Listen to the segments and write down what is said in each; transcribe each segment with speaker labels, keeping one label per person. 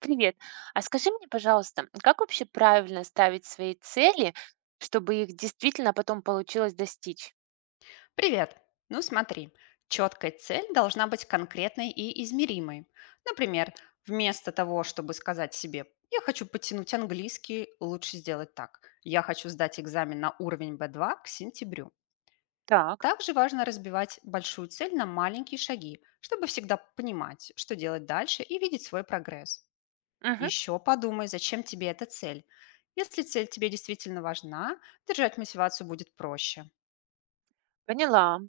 Speaker 1: Привет. А скажи мне, пожалуйста, как вообще правильно ставить свои цели, чтобы их действительно потом получилось достичь?
Speaker 2: Привет! Ну смотри, четкая цель должна быть конкретной и измеримой. Например, вместо того, чтобы сказать себе «я хочу потянуть английский», лучше сделать так. «Я хочу сдать экзамен на уровень B2 к сентябрю».
Speaker 1: Так.
Speaker 2: Также важно разбивать большую цель на маленькие шаги, чтобы всегда понимать, что делать дальше и видеть свой прогресс.
Speaker 1: Мгм.
Speaker 2: Еще подумай, зачем тебе эта цель. Если цель тебе действительно важна, держать мотивацию будет проще.
Speaker 1: Поняла.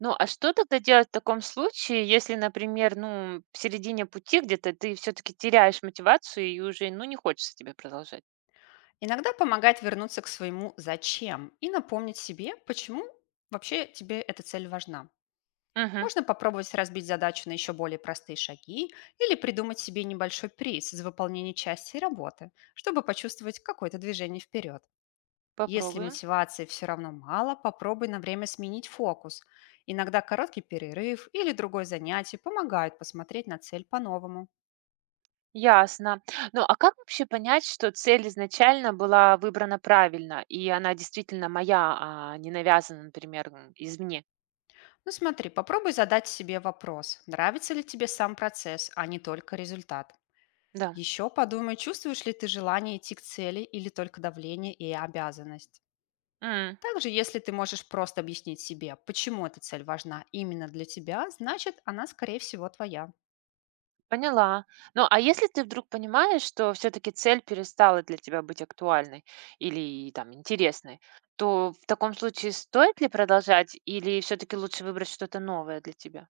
Speaker 1: Ну, а что тогда делать в таком случае, если, например, ну, в середине пути где-то ты все-таки теряешь мотивацию и уже, ну, не хочется тебе продолжать?
Speaker 2: Иногда помогает вернуться к своему «зачем» и напомнить себе, почему вообще тебе эта цель важна.
Speaker 1: Мгм.
Speaker 2: Можно попробовать разбить задачу на еще более простые шаги или придумать себе небольшой приз за выполнение части работы, чтобы почувствовать какое-то движение вперед. Если
Speaker 1: Попробуем.
Speaker 2: мотивации все равно мало, попробуй на время сменить фокус. Иногда короткий перерыв или другое занятие помогают посмотреть на цель по-новому.
Speaker 1: Ясно. Ну, а как вообще понять, что цель изначально была выбрана правильно, и она действительно моя, а не навязана, например, извне?
Speaker 2: Ну смотри, попробуй задать себе вопрос, нравится ли тебе сам процесс, а не только результат. Еще подумай, чувствуешь ли ты желание идти к цели или только давление и обязанность.
Speaker 1: Да.
Speaker 2: Также, если ты можешь просто объяснить себе, почему эта цель важна именно для тебя, значит, она, скорее всего, твоя.
Speaker 1: Поняла. Ну, а если ты вдруг понимаешь, что все-таки цель перестала для тебя быть актуальной или там интересной, то в таком случае стоит ли продолжать или все-таки лучше выбрать что-то новое для тебя?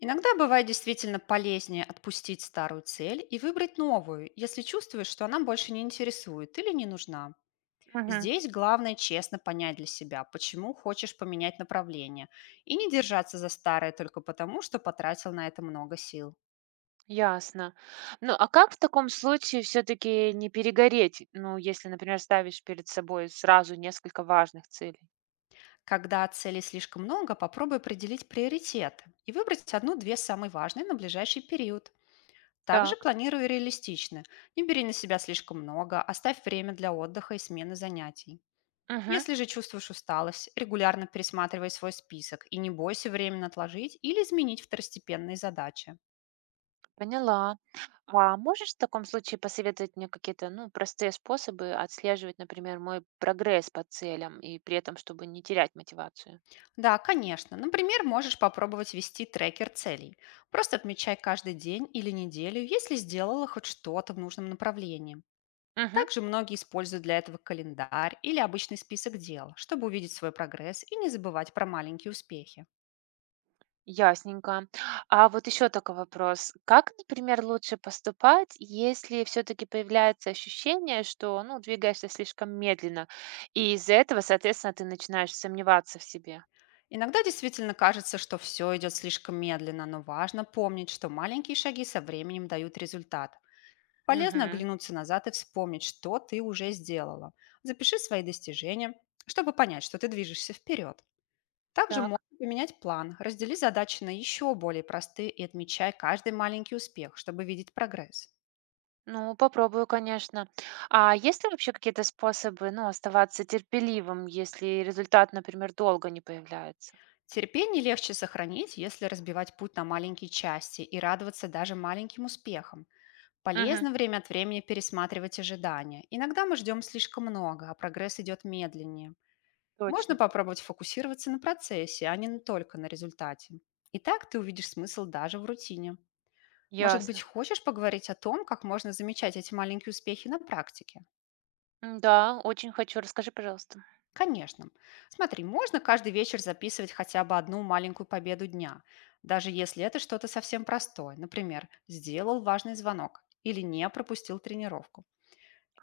Speaker 2: Иногда бывает действительно полезнее отпустить старую цель и выбрать новую, если чувствуешь, что она больше не интересует или не нужна.
Speaker 1: Мгм.
Speaker 2: Здесь главное честно понять для себя, почему хочешь поменять направление, и не держаться за старое только потому, что потратил на это много сил.
Speaker 1: Ясно. Ну, а как в таком случае все-таки не перегореть? Ну, если, например, ставишь перед собой сразу несколько важных целей.
Speaker 2: Когда целей слишком много, попробуй определить приоритеты и выбрать одну-две самые важные на ближайший период. Также
Speaker 1: Так.
Speaker 2: планируй реалистично. Не бери на себя слишком много, оставь время для отдыха и смены занятий.
Speaker 1: Мгм.
Speaker 2: Если же чувствуешь усталость, регулярно пересматривай свой список и не бойся временно отложить или изменить второстепенные задачи.
Speaker 1: Поняла. А можешь в таком случае посоветовать мне какие-то, ну, простые способы отслеживать, например, мой прогресс по целям и при этом, чтобы не терять мотивацию?
Speaker 2: Да, конечно. Например, можешь попробовать вести трекер целей. Просто отмечай каждый день или неделю, если сделала хоть что-то в нужном направлении.
Speaker 1: Мгм.
Speaker 2: Также многие используют для этого календарь или обычный список дел, чтобы увидеть свой прогресс и не забывать про маленькие успехи.
Speaker 1: Ясненько. А вот еще такой вопрос. Как, например, лучше поступать, если все-таки появляется ощущение, что, ну, двигаешься слишком медленно, и из-за этого, соответственно, ты начинаешь сомневаться в себе?
Speaker 2: Иногда действительно кажется, что все идет слишком медленно, но важно помнить, что маленькие шаги со временем дают результат. Полезно
Speaker 1: Угу.
Speaker 2: оглянуться назад и вспомнить, что ты уже сделала. Запиши свои достижения, чтобы понять, что ты движешься вперед. Также можно
Speaker 1: Так.
Speaker 2: поменять план, раздели задачи на еще более простые и отмечай каждый маленький успех, чтобы видеть прогресс.
Speaker 1: Ну, попробую, конечно. А есть ли вообще какие-то способы, ну, оставаться терпеливым, если результат, например, долго не появляется?
Speaker 2: Терпение легче сохранить, если разбивать путь на маленькие части и радоваться даже маленьким успехам.
Speaker 1: Угу.
Speaker 2: Полезно время от времени пересматривать ожидания. Иногда мы ждем слишком много, а прогресс идет медленнее. Можно
Speaker 1: Точно.
Speaker 2: попробовать фокусироваться на процессе, а не только на результате. И так ты увидишь смысл даже в рутине. Может быть,
Speaker 1: Ясно.
Speaker 2: хочешь поговорить о том, как можно замечать эти маленькие успехи на практике?
Speaker 1: Да, очень хочу. Расскажи, пожалуйста.
Speaker 2: Конечно. Смотри, можно каждый вечер записывать хотя бы одну маленькую победу дня, даже если это что-то совсем простое. Например, сделал важный звонок или не пропустил тренировку.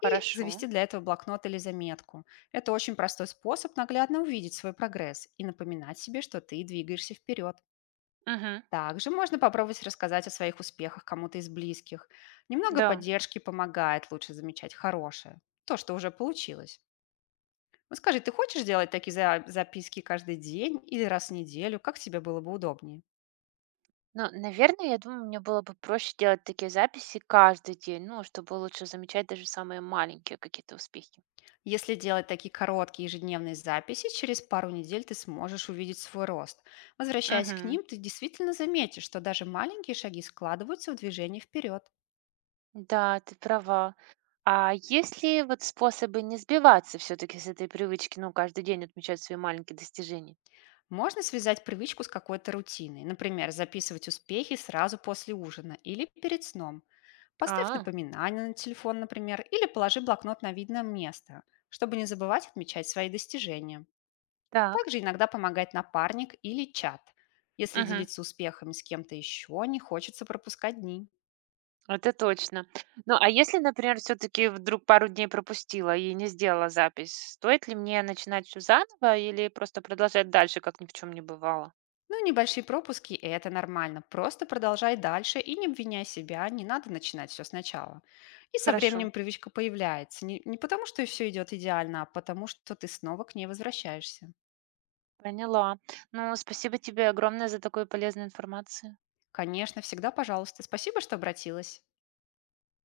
Speaker 2: И завести для этого блокнот или заметку. Это очень простой способ наглядно увидеть свой прогресс и напоминать себе, что ты двигаешься вперед.
Speaker 1: Угу.
Speaker 2: Также можно попробовать рассказать о своих успехах кому-то из близких. Немного
Speaker 1: Да.
Speaker 2: поддержки помогает лучше замечать хорошее, то, что уже получилось. Вот скажи, ты хочешь делать такие записки каждый день или раз в неделю? Как тебе было бы удобнее?
Speaker 1: Ну, наверное, я думаю, мне было бы проще делать такие записи каждый день, ну, чтобы лучше замечать даже самые маленькие какие-то успехи.
Speaker 2: Если делать такие короткие ежедневные записи, через пару недель ты сможешь увидеть свой рост. Возвращаясь к
Speaker 1: Угу.
Speaker 2: ним, ты действительно заметишь, что даже маленькие шаги складываются в движение вперед.
Speaker 1: Да, ты права. А есть ли вот способы не сбиваться все-таки с этой привычки, ну, каждый день отмечать свои маленькие достижения?
Speaker 2: Можно связать привычку с какой-то рутиной, например, записывать успехи сразу после ужина или перед сном. Поставь
Speaker 1: А.
Speaker 2: напоминание на телефон, например, или положи блокнот на видное место, чтобы не забывать отмечать свои достижения.
Speaker 1: Так.
Speaker 2: Также иногда помогает напарник или чат. Если
Speaker 1: Мгм,
Speaker 2: делиться успехами с кем-то еще, не хочется пропускать дни.
Speaker 1: это точно. Ну, а если, например, все-таки вдруг пару дней пропустила и не сделала запись, стоит ли мне начинать всё заново или просто продолжать дальше, как ни в чем не бывало?
Speaker 2: Ну, небольшие пропуски– это нормально. Просто продолжай дальше и не обвиняй себя, не надо начинать все сначала. И со
Speaker 1: Хорошо,
Speaker 2: временем привычка появляется. Не потому, что все идет идеально, а потому, что ты снова к ней возвращаешься.
Speaker 1: поняла. Ну, спасибо тебе огромное за такую полезную информацию.
Speaker 2: Конечно, всегда пожалуйста. Спасибо, что обратилась.